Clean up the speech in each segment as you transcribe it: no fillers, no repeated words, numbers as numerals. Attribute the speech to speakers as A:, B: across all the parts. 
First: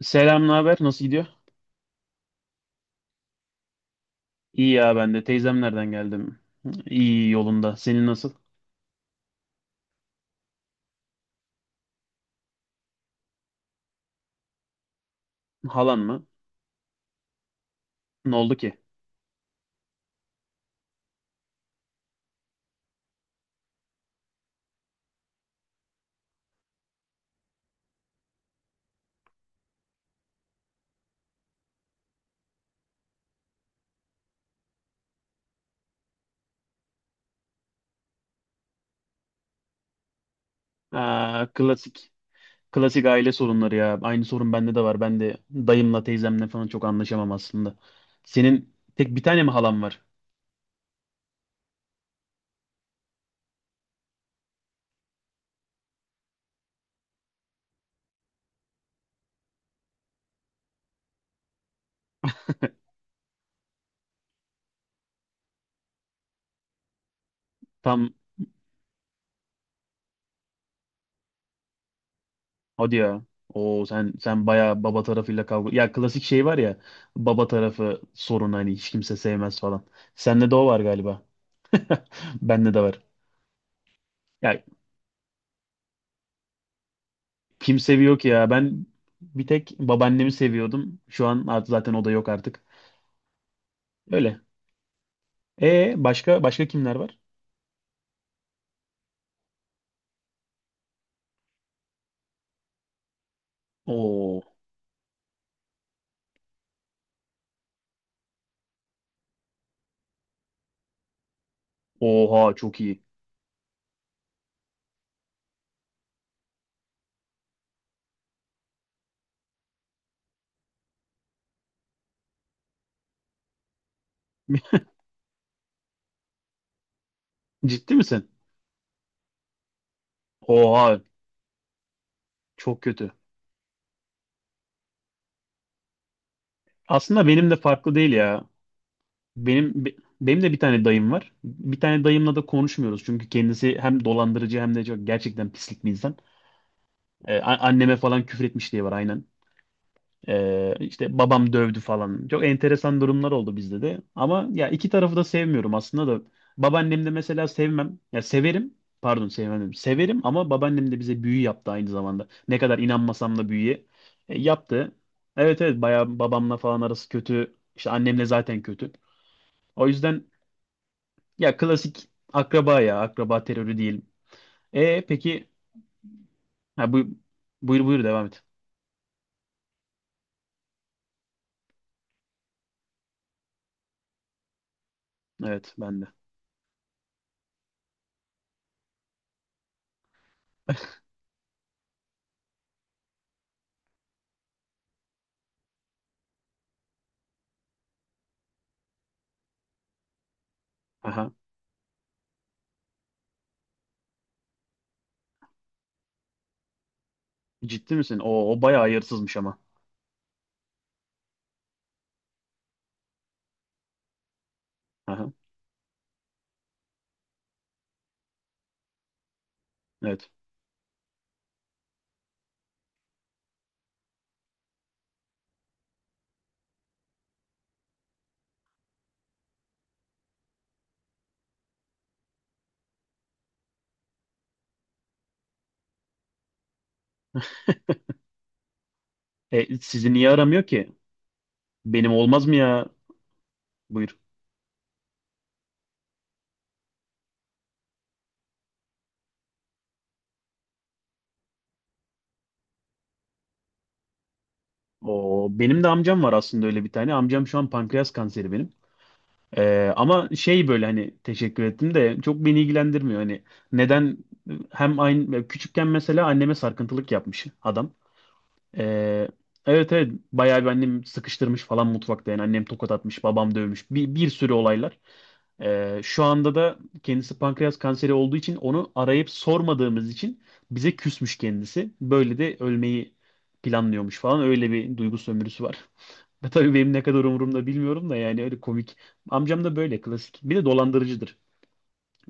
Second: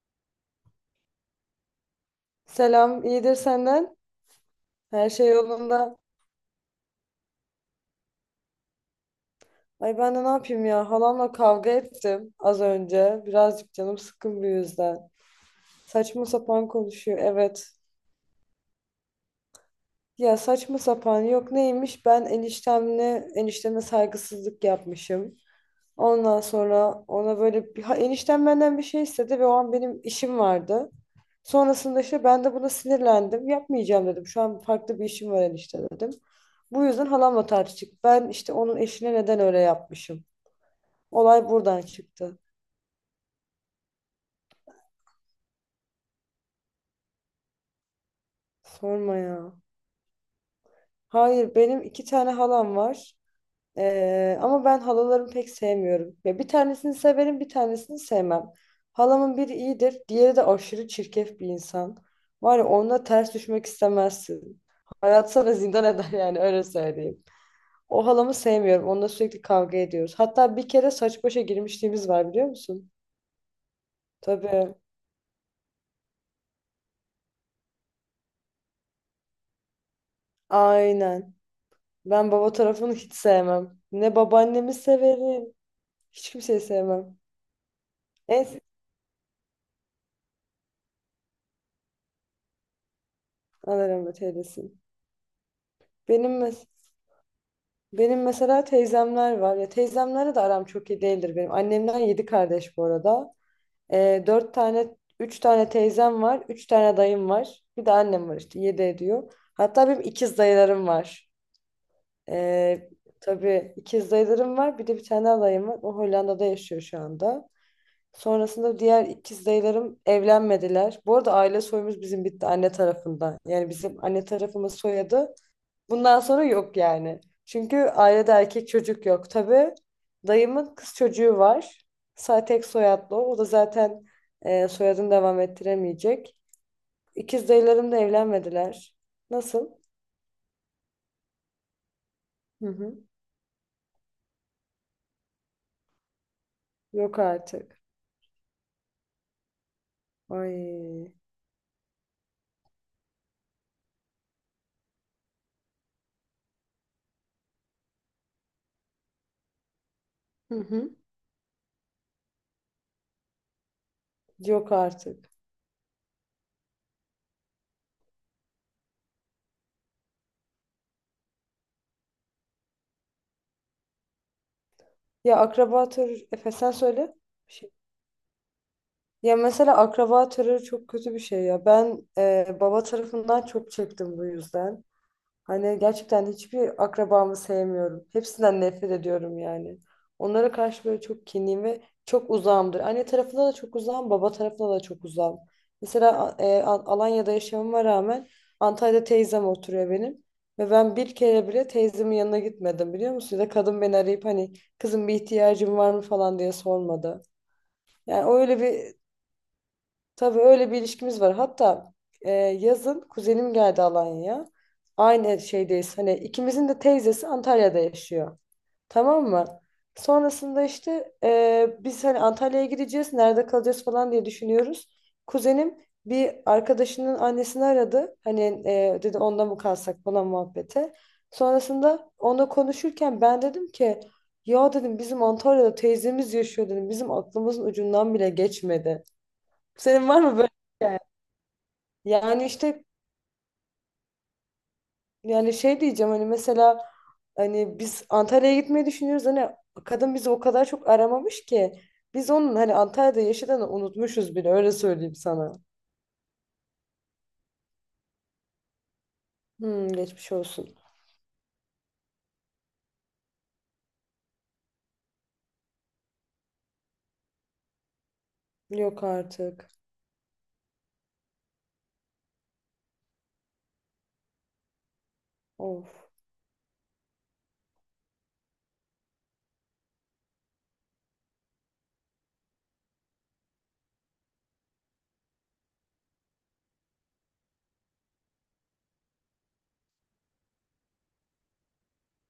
A: Selam, ne haber? Nasıl gidiyor?
B: Selam, iyidir senden.
A: İyi ya
B: Her
A: ben de.
B: şey
A: Teyzemlerden
B: yolunda.
A: geldim. İyi yolunda. Senin nasıl?
B: Ay, ben de ne yapayım ya? Halamla kavga ettim az önce. Birazcık canım sıkkın bu yüzden.
A: Halan
B: Saçma
A: mı?
B: sapan konuşuyor, evet.
A: Ne oldu ki?
B: Ya saçma sapan yok neymiş? Ben enişteme saygısızlık yapmışım. Ondan sonra ona böyle eniştem benden bir şey istedi ve o an benim işim vardı. Sonrasında işte ben de buna sinirlendim. Yapmayacağım dedim. Şu an farklı bir işim var enişte dedim. Bu yüzden halamla tartıştık. Ben işte onun eşine neden öyle yapmışım.
A: Aa,
B: Olay buradan
A: klasik.
B: çıktı.
A: Klasik aile sorunları ya. Aynı sorun bende de var. Ben de dayımla teyzemle falan çok anlaşamam aslında. Senin tek
B: Sorma
A: bir tane mi
B: ya.
A: halan var?
B: Hayır, benim iki tane halam var. Ama ben halalarımı pek sevmiyorum. Ya bir tanesini severim, bir tanesini sevmem. Halamın biri iyidir. Diğeri de aşırı çirkef bir insan. Var ya, onunla ters düşmek istemezsin. Hayat sana zindan eder yani, öyle söyleyeyim. O
A: Tam
B: halamı sevmiyorum. Onunla sürekli kavga ediyoruz. Hatta bir kere saç başa girmişliğimiz var, biliyor musun?
A: hadi ya. Oo sen
B: Tabii.
A: bayağı baba tarafıyla kavga. Ya klasik şey var ya. Baba tarafı sorun hani hiç kimse sevmez falan. Sende de o var galiba.
B: Aynen. Ben baba
A: Bende de
B: tarafını
A: var.
B: hiç sevmem. Ne
A: Ya
B: babaannemi severim. Hiç kimseyi sevmem.
A: kim seviyor ki ya?
B: En
A: Ben bir tek babaannemi seviyordum. Şu an artık zaten o da yok artık.
B: Allah rahmet
A: Öyle.
B: eylesin.
A: E
B: Benim
A: başka başka
B: mes
A: kimler var?
B: benim mesela teyzemler var. Ya teyzemlerle de aram çok iyi değildir benim. Annemden yedi kardeş bu arada.
A: Oo.
B: Üç tane teyzem var. Üç tane dayım var. Bir de annem var işte. Yedi ediyor. Hatta benim ikiz dayılarım var.
A: Oha çok
B: Ee,
A: iyi.
B: tabii ikiz dayılarım var. Bir de bir tane alayım var. O Hollanda'da yaşıyor şu anda. Sonrasında diğer ikiz dayılarım evlenmediler. Bu arada aile soyumuz bizim bitti anne tarafından. Yani bizim anne tarafımız soyadı. Bundan sonra yok yani. Çünkü
A: Ciddi misin?
B: ailede erkek çocuk yok. Tabii dayımın kız
A: Oha
B: çocuğu var. Tek
A: çok kötü.
B: soyadlı o. O da zaten soyadını devam ettiremeyecek.
A: Aslında
B: İkiz
A: benim de
B: dayılarım
A: farklı
B: da
A: değil ya.
B: evlenmediler. Nasıl?
A: Benim be- benim de bir tane dayım var. Bir tane dayımla da
B: Hı hı.
A: konuşmuyoruz çünkü kendisi hem dolandırıcı hem de çok gerçekten pislik bir insan.
B: Yok artık.
A: Anneme falan küfür etmiş diye var aynen.
B: Ay.
A: İşte babam dövdü falan. Çok enteresan durumlar oldu bizde de. Ama ya iki tarafı da sevmiyorum aslında da. Babaannem de mesela sevmem. Ya severim. Pardon sevmem dedim. Severim ama
B: Hı
A: babaannem
B: hı.
A: de bize büyü yaptı aynı zamanda. Ne kadar inanmasam da büyüye
B: Yok
A: yaptı.
B: artık.
A: Evet evet bayağı babamla falan arası kötü. İşte annemle zaten kötü. O yüzden ya klasik akraba ya. Akraba terörü değil. E peki
B: Efe sen
A: ha, bu,
B: söyle. Bir şey.
A: buyur buyur devam et.
B: Ya mesela akraba terörü çok kötü bir şey ya. Ben baba tarafından çok çektim bu yüzden.
A: Evet
B: Hani
A: ben de.
B: gerçekten hiçbir akrabamı sevmiyorum. Hepsinden nefret ediyorum yani. Onlara karşı böyle çok kinliyim ve çok uzağımdır. Anne tarafına da çok uzağım, baba tarafına da çok uzağım. Mesela Alanya'da yaşamama rağmen Antalya'da teyzem oturuyor benim. Ve ben bir
A: Aha.
B: kere bile teyzemin yanına gitmedim, biliyor musun? Ya da kadın beni arayıp hani kızım bir ihtiyacın var mı falan diye sormadı.
A: Ciddi misin?
B: Yani
A: O,
B: öyle
A: o bayağı
B: bir.
A: hayırsızmış ama.
B: Tabii öyle bir ilişkimiz var. Hatta yazın kuzenim geldi Alanya'ya.
A: Aha.
B: Aynı şeydeyiz. Hani ikimizin de teyzesi Antalya'da yaşıyor. Tamam mı?
A: Evet.
B: Sonrasında işte biz hani Antalya'ya gideceğiz, nerede kalacağız falan diye düşünüyoruz. Kuzenim bir arkadaşının annesini aradı. Hani dedi onda mı kalsak falan muhabbete. Sonrasında onunla konuşurken ben dedim ki ya dedim bizim Antalya'da teyzemiz yaşıyor dedim. Bizim aklımızın ucundan bile geçmedi. Senin
A: Sizi
B: var
A: niye
B: mı böyle
A: aramıyor
B: bir
A: ki?
B: hikaye?
A: Benim
B: Yani
A: olmaz mı
B: işte
A: ya? Buyur.
B: yani şey diyeceğim hani mesela hani biz Antalya'ya gitmeyi düşünüyoruz, hani kadın bizi o kadar çok aramamış ki biz onun hani Antalya'da yaşadığını unutmuşuz bile, öyle söyleyeyim
A: O
B: sana.
A: benim de amcam var aslında öyle bir tane. Amcam şu an pankreas kanseri benim.
B: Hmm,
A: Ama
B: geçmiş
A: şey
B: olsun.
A: böyle hani teşekkür ettim de çok beni ilgilendirmiyor. Hani neden hem aynı küçükken mesela anneme sarkıntılık yapmış adam.
B: Yok
A: E,
B: artık.
A: evet evet bayağı bir annem sıkıştırmış falan mutfakta yani annem tokat atmış babam dövmüş bir sürü olaylar.
B: Of.
A: Şu anda da kendisi pankreas kanseri olduğu için onu arayıp sormadığımız için bize küsmüş kendisi. Böyle de ölmeyi planlıyormuş falan. Öyle bir duygu sömürüsü var. Ve tabii benim ne kadar umurumda bilmiyorum da yani öyle komik. Amcam da böyle klasik. Bir de dolandırıcıdır.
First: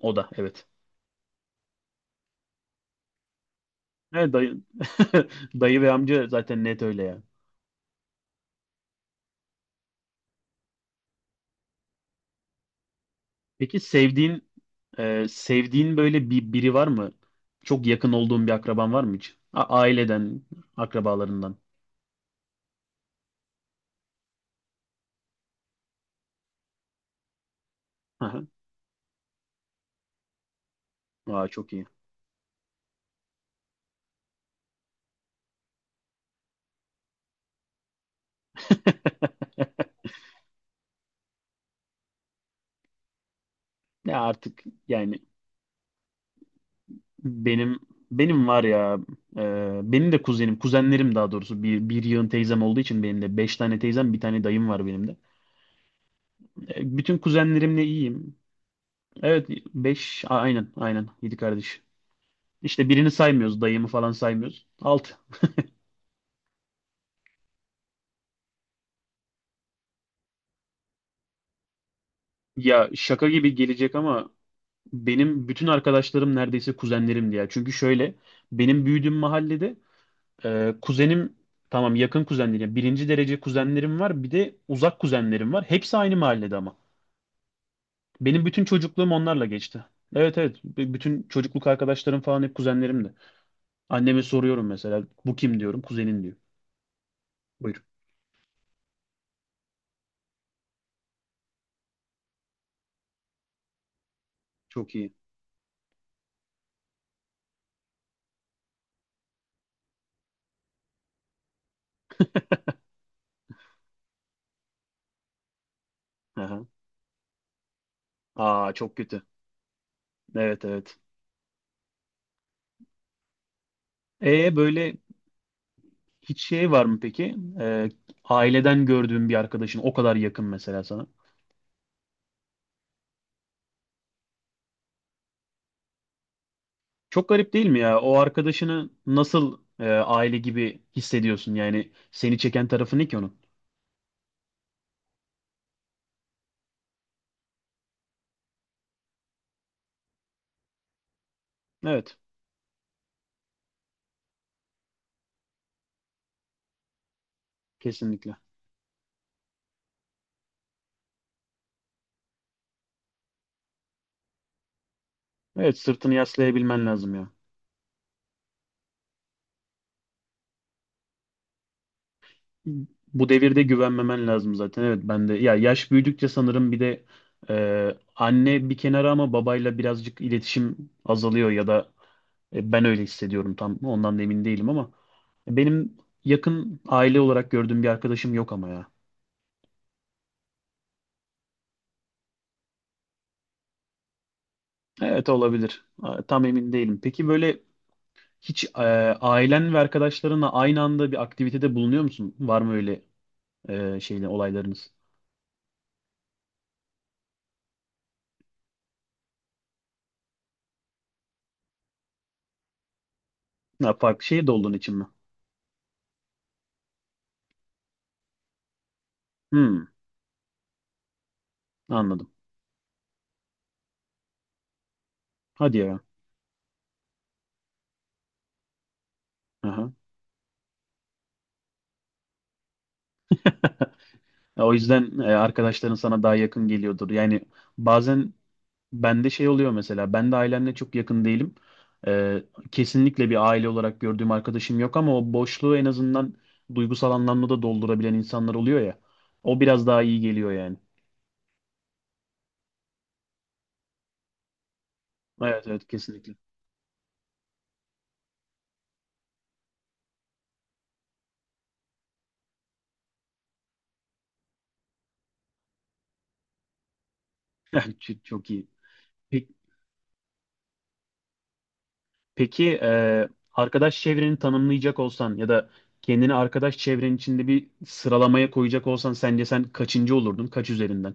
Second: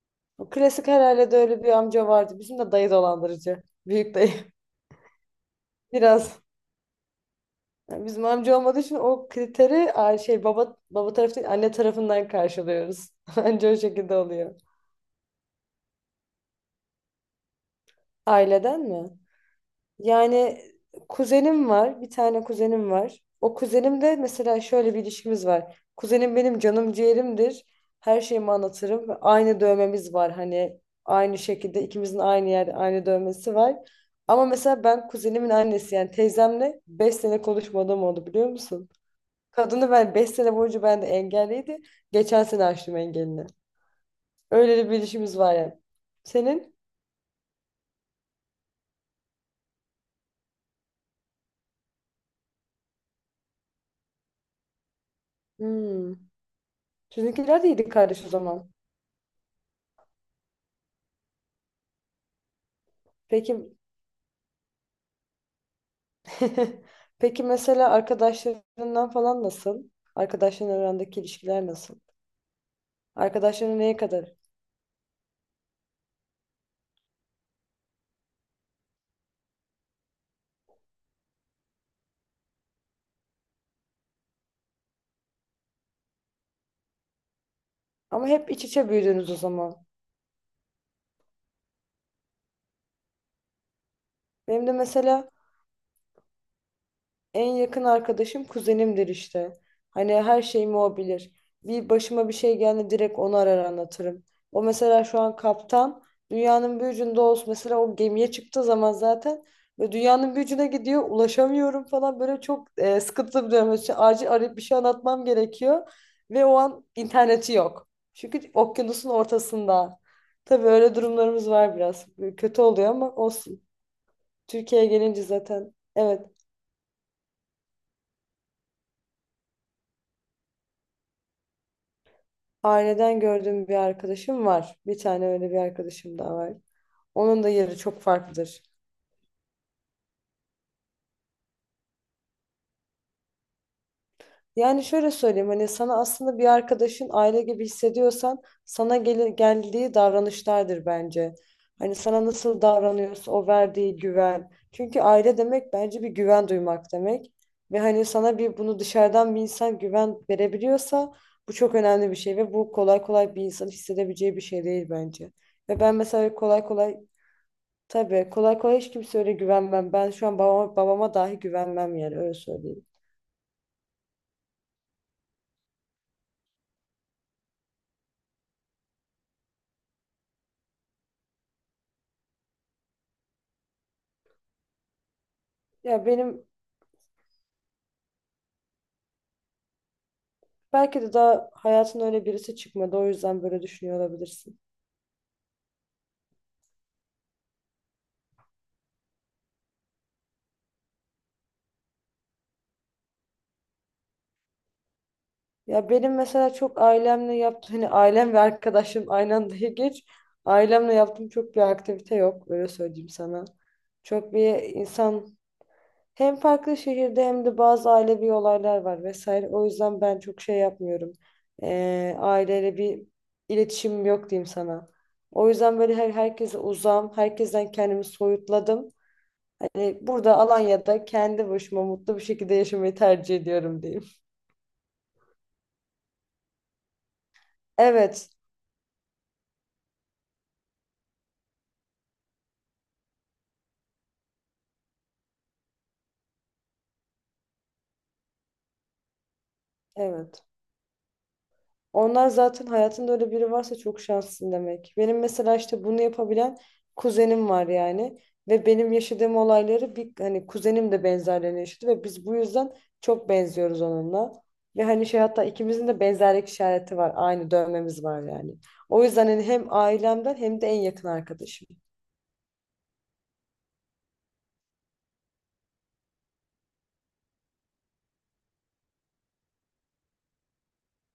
A: O da
B: O
A: evet.
B: klasik herhalde, de öyle bir amca vardı. Bizim de dayı dolandırıcı. Büyük dayı.
A: Evet dayı. Dayı ve amca
B: Biraz.
A: zaten net öyle ya.
B: Yani bizim amca olmadığı için o kriteri şey baba tarafı değil anne tarafından karşılıyoruz. Anca o
A: Peki
B: şekilde
A: sevdiğin
B: oluyor.
A: sevdiğin böyle bir biri var mı? Çok yakın olduğun bir
B: Aileden
A: akraban var
B: mi?
A: mı hiç? Aileden,
B: Yani
A: akrabalarından.
B: kuzenim var, bir tane kuzenim var. O kuzenim de mesela şöyle bir ilişkimiz var. Kuzenim benim canım ciğerimdir. Her
A: Aha.
B: şeyimi anlatırım. Aynı dövmemiz var, hani aynı
A: Aa, çok
B: şekilde
A: iyi.
B: ikimizin aynı yerde aynı dövmesi var. Ama mesela ben kuzenimin annesi yani teyzemle 5 sene konuşmadığım oldu, biliyor musun? Kadını ben 5 sene boyunca ben de engelliydi. Geçen sene açtım engelini.
A: Ya artık
B: Öyle bir
A: yani
B: ilişkimiz var yani. Senin?
A: benim benim var ya benim de kuzenlerim daha doğrusu bir yığın teyzem olduğu için benim de 5 tane teyzem bir tane dayım var benim de.
B: Hmm.
A: Bütün
B: Sizinkiler de
A: kuzenlerimle
B: iyiydi kardeş o
A: iyiyim.
B: zaman.
A: Evet 5 aynen aynen 7 kardeş. İşte birini saymıyoruz
B: Peki.
A: dayımı falan saymıyoruz. 6.
B: Peki, mesela arkadaşlarından falan nasıl? Arkadaşların arandaki ilişkiler nasıl?
A: Ya şaka gibi
B: Arkadaşların
A: gelecek
B: neye
A: ama
B: kadar?
A: benim bütün arkadaşlarım neredeyse kuzenlerim diye. Çünkü şöyle benim büyüdüğüm mahallede kuzenim tamam yakın kuzenlerim. Yani birinci derece kuzenlerim var. Bir de uzak kuzenlerim var. Hepsi aynı mahallede ama.
B: Ama
A: Benim
B: hep
A: bütün
B: iç içe
A: çocukluğum
B: büyüdünüz o
A: onlarla geçti.
B: zaman.
A: Evet evet. Bütün çocukluk arkadaşlarım falan hep kuzenlerimdi. Anneme soruyorum
B: Benim de
A: mesela.
B: mesela
A: Bu kim diyorum. Kuzenin diyor.
B: en
A: Buyur.
B: yakın arkadaşım kuzenimdir işte. Hani her şeyimi o bilir. Bir başıma bir şey geldi direkt onu arar anlatırım. O
A: Çok
B: mesela
A: iyi.
B: şu an kaptan. Dünyanın bir ucunda olsun. Mesela o gemiye çıktığı zaman zaten ve dünyanın bir ucuna gidiyor. Ulaşamıyorum falan, böyle çok sıkıntılı bir dönem. İşte acil arayıp bir şey anlatmam gerekiyor. Ve o
A: Aha.
B: an interneti yok. Çünkü
A: Aa çok
B: okyanusun
A: kötü.
B: ortasında.
A: Evet
B: Tabii öyle
A: evet.
B: durumlarımız var biraz. Kötü oluyor ama olsun. Türkiye'ye
A: Böyle
B: gelince zaten evet.
A: hiç şey var mı peki? Aileden gördüğün bir arkadaşın o kadar yakın mesela sana.
B: Aileden gördüğüm bir arkadaşım var. Bir tane öyle bir arkadaşım daha var.
A: Çok
B: Onun da
A: garip değil
B: yeri
A: mi ya?
B: çok
A: O
B: farklıdır.
A: arkadaşını nasıl aile gibi hissediyorsun? Yani seni çeken tarafı ne ki onun?
B: Yani şöyle söyleyeyim, hani sana aslında bir arkadaşın aile gibi hissediyorsan sana geldiği davranışlardır bence. Hani
A: Evet,
B: sana nasıl davranıyorsa o verdiği güven. Çünkü aile demek bence bir güven duymak demek. Ve hani
A: kesinlikle.
B: sana bunu dışarıdan bir insan güven verebiliyorsa bu çok önemli bir şey ve bu kolay kolay bir insan hissedebileceği bir şey değil bence.
A: Evet,
B: Ve ben
A: sırtını
B: mesela kolay
A: yaslayabilmen
B: kolay.
A: lazım ya.
B: Tabii kolay kolay hiç kimse öyle güvenmem. Ben şu an babama dahi güvenmem yani, öyle söyleyeyim.
A: Bu devirde güvenmemen lazım zaten. Evet, ben de ya yaş büyüdükçe sanırım bir de anne bir kenara ama babayla birazcık iletişim azalıyor ya da ben öyle hissediyorum tam ondan da emin değilim ama benim
B: Ya benim
A: yakın aile olarak gördüğüm bir arkadaşım yok ama ya.
B: belki de daha hayatın öyle birisi çıkmadı, o yüzden böyle düşünüyor olabilirsin.
A: Evet olabilir. Aa, tam emin değilim. Peki böyle hiç ailen ve arkadaşlarınla aynı anda bir aktivitede bulunuyor musun? Var mı öyle şeyle olaylarınız?
B: Ya benim mesela çok ailemle yaptığım hani ailem ve arkadaşım aynı anda geç ailemle yaptığım çok bir aktivite yok, öyle söyleyeyim sana.
A: Ya farklı
B: Çok
A: şehirde
B: bir
A: olduğun için mi?
B: insan. Hem farklı şehirde hem de bazı ailevi olaylar var vesaire. O
A: Hmm,
B: yüzden ben çok şey yapmıyorum.
A: anladım.
B: Aileyle bir iletişim yok diyeyim sana. O
A: Hadi
B: yüzden böyle
A: ya.
B: herkese uzağım. Herkesten kendimi soyutladım.
A: Aha.
B: Hani burada Alanya'da kendi başıma mutlu bir şekilde yaşamayı tercih ediyorum diyeyim.
A: Ya o yüzden arkadaşların sana daha yakın geliyordur. Yani
B: Evet,
A: bazen bende şey oluyor mesela. Ben de ailemle çok yakın değilim. E, Kesinlikle bir aile olarak gördüğüm arkadaşım yok ama o boşluğu en azından duygusal anlamda da doldurabilen insanlar oluyor ya. O biraz daha iyi
B: evet.
A: geliyor yani.
B: Onlar zaten hayatında öyle biri varsa çok şanslısın demek. Benim mesela
A: Evet
B: işte
A: evet
B: bunu
A: kesinlikle.
B: yapabilen kuzenim var yani. Ve benim yaşadığım olayları bir hani kuzenim de benzerlerini yaşadı ve biz bu yüzden çok benziyoruz onunla. Ve hani şey, hatta ikimizin de benzerlik işareti var. Aynı dövmemiz var
A: Çok çok
B: yani.
A: iyi.
B: O yüzden hani hem ailemden hem de en yakın arkadaşım.
A: Peki arkadaş çevreni tanımlayacak olsan ya da kendini arkadaş çevrenin içinde bir sıralamaya koyacak olsan sence sen kaçıncı olurdun? Kaç üzerinden?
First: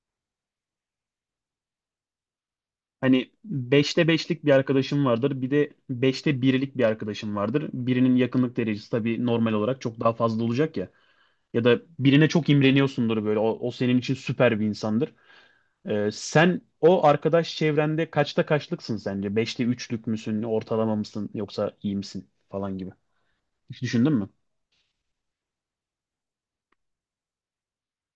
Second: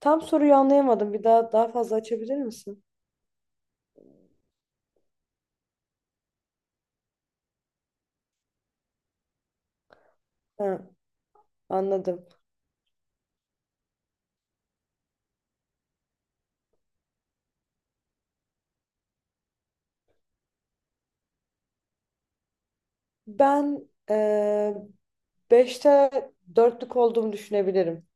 B: Tam soruyu anlayamadım. Bir daha daha fazla açabilir misin?
A: Hani beşte beşlik bir arkadaşım vardır. Bir de beşte birlik bir arkadaşım vardır. Birinin yakınlık derecesi tabii normal olarak çok daha fazla olacak
B: Ha,
A: ya. Ya da
B: anladım.
A: birine çok imreniyorsundur böyle. O, o senin için süper bir insandır. Sen o arkadaş çevrende kaçta kaçlıksın sence? Beşte üçlük müsün? Ortalama mısın? Yoksa iyi misin? Falan gibi. Hiç
B: Ben
A: düşündün mü?
B: beşte dörtlük olduğumu düşünebilirim.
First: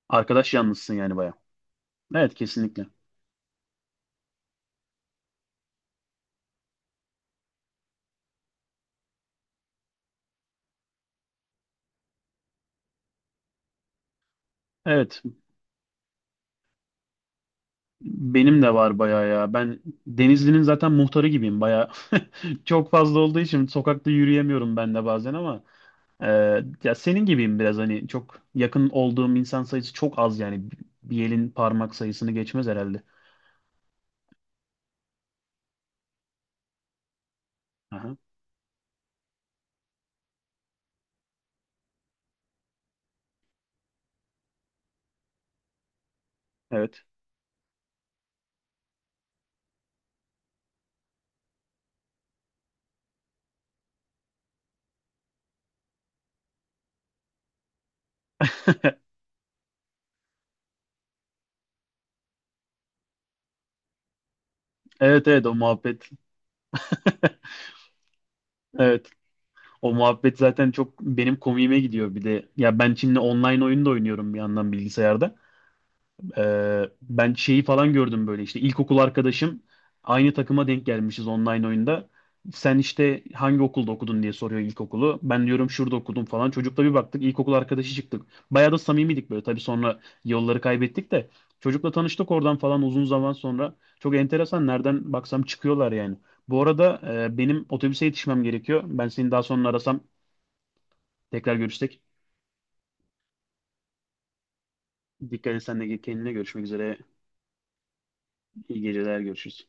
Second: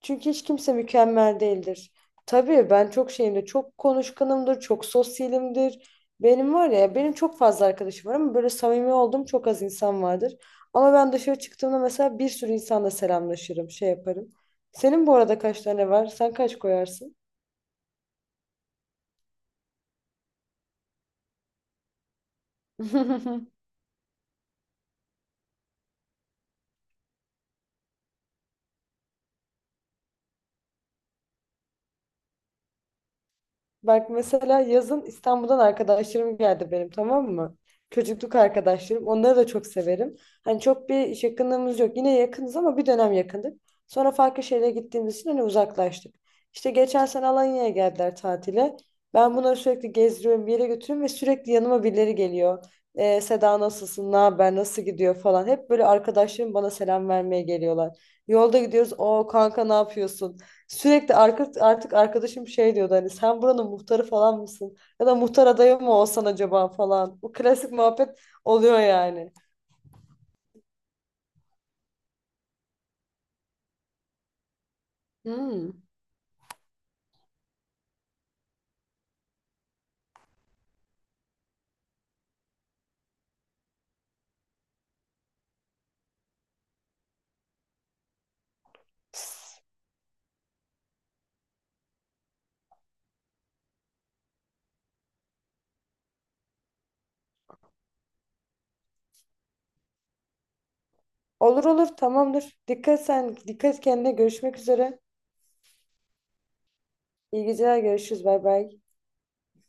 B: Çünkü hiç
A: Arkadaş
B: kimse
A: yalnızsın yani baya.
B: mükemmel değildir.
A: Evet
B: Tabii
A: kesinlikle.
B: ben çok şeyimdir, çok konuşkanımdır, çok sosyalimdir. Benim var ya, benim çok fazla arkadaşım var ama böyle samimi olduğum çok az insan vardır. Ama ben dışarı çıktığımda mesela bir sürü insanla selamlaşırım, şey yaparım. Senin bu
A: Evet
B: arada kaç tane var? Sen kaç koyarsın?
A: benim de var baya ya. Ben Denizli'nin zaten muhtarı gibiyim baya. Çok fazla olduğu için sokakta yürüyemiyorum ben de bazen ama e, ya senin gibiyim biraz hani çok yakın olduğum insan sayısı çok az yani. Bir elin parmak sayısını geçmez herhalde.
B: Bak mesela yazın İstanbul'dan arkadaşlarım geldi benim, tamam mı?
A: Aha,
B: Çocukluk arkadaşlarım. Onları da çok severim. Hani çok bir iş yakınlığımız yok. Yine yakınız ama bir dönem yakındık. Sonra farklı şehre gittiğimiz için hani uzaklaştık. İşte
A: evet.
B: geçen sene Alanya'ya geldiler tatile. Ben bunları sürekli gezdiriyorum, bir yere götürüyorum ve sürekli yanıma birileri geliyor. Seda nasılsın, ne haber, nasıl gidiyor falan. Hep böyle arkadaşlarım bana selam vermeye geliyorlar. Yolda gidiyoruz, o kanka ne yapıyorsun? Sürekli artık arkadaşım şey diyordu hani sen buranın muhtarı falan mısın? Ya da
A: Evet evet
B: muhtar
A: o
B: adayı mı
A: muhabbet.
B: olsan acaba falan. Bu klasik muhabbet oluyor
A: Evet.
B: yani.
A: O muhabbet zaten çok benim komiğime gidiyor bir de. Ya ben şimdi online oyun da oynuyorum bir yandan bilgisayarda.
B: Hmm.
A: Ben şeyi falan gördüm böyle işte ilkokul arkadaşım aynı takıma denk gelmişiz online oyunda. Sen işte hangi okulda okudun diye soruyor ilkokulu. Ben diyorum şurada okudum falan. Çocukla bir baktık ilkokul arkadaşı çıktık. Bayağı da samimiydik böyle. Tabii sonra yolları kaybettik de çocukla tanıştık oradan falan uzun zaman sonra. Çok enteresan nereden baksam çıkıyorlar yani. Bu arada benim otobüse yetişmem gerekiyor. Ben seni daha sonra arasam tekrar
B: Olur olur
A: görüşsek.
B: tamamdır. Dikkat sen, dikkat kendine, görüşmek üzere.
A: Dikkat et sen de kendine görüşmek üzere.
B: İyi geceler, görüşürüz, bay bay.
A: İyi geceler görüşürüz.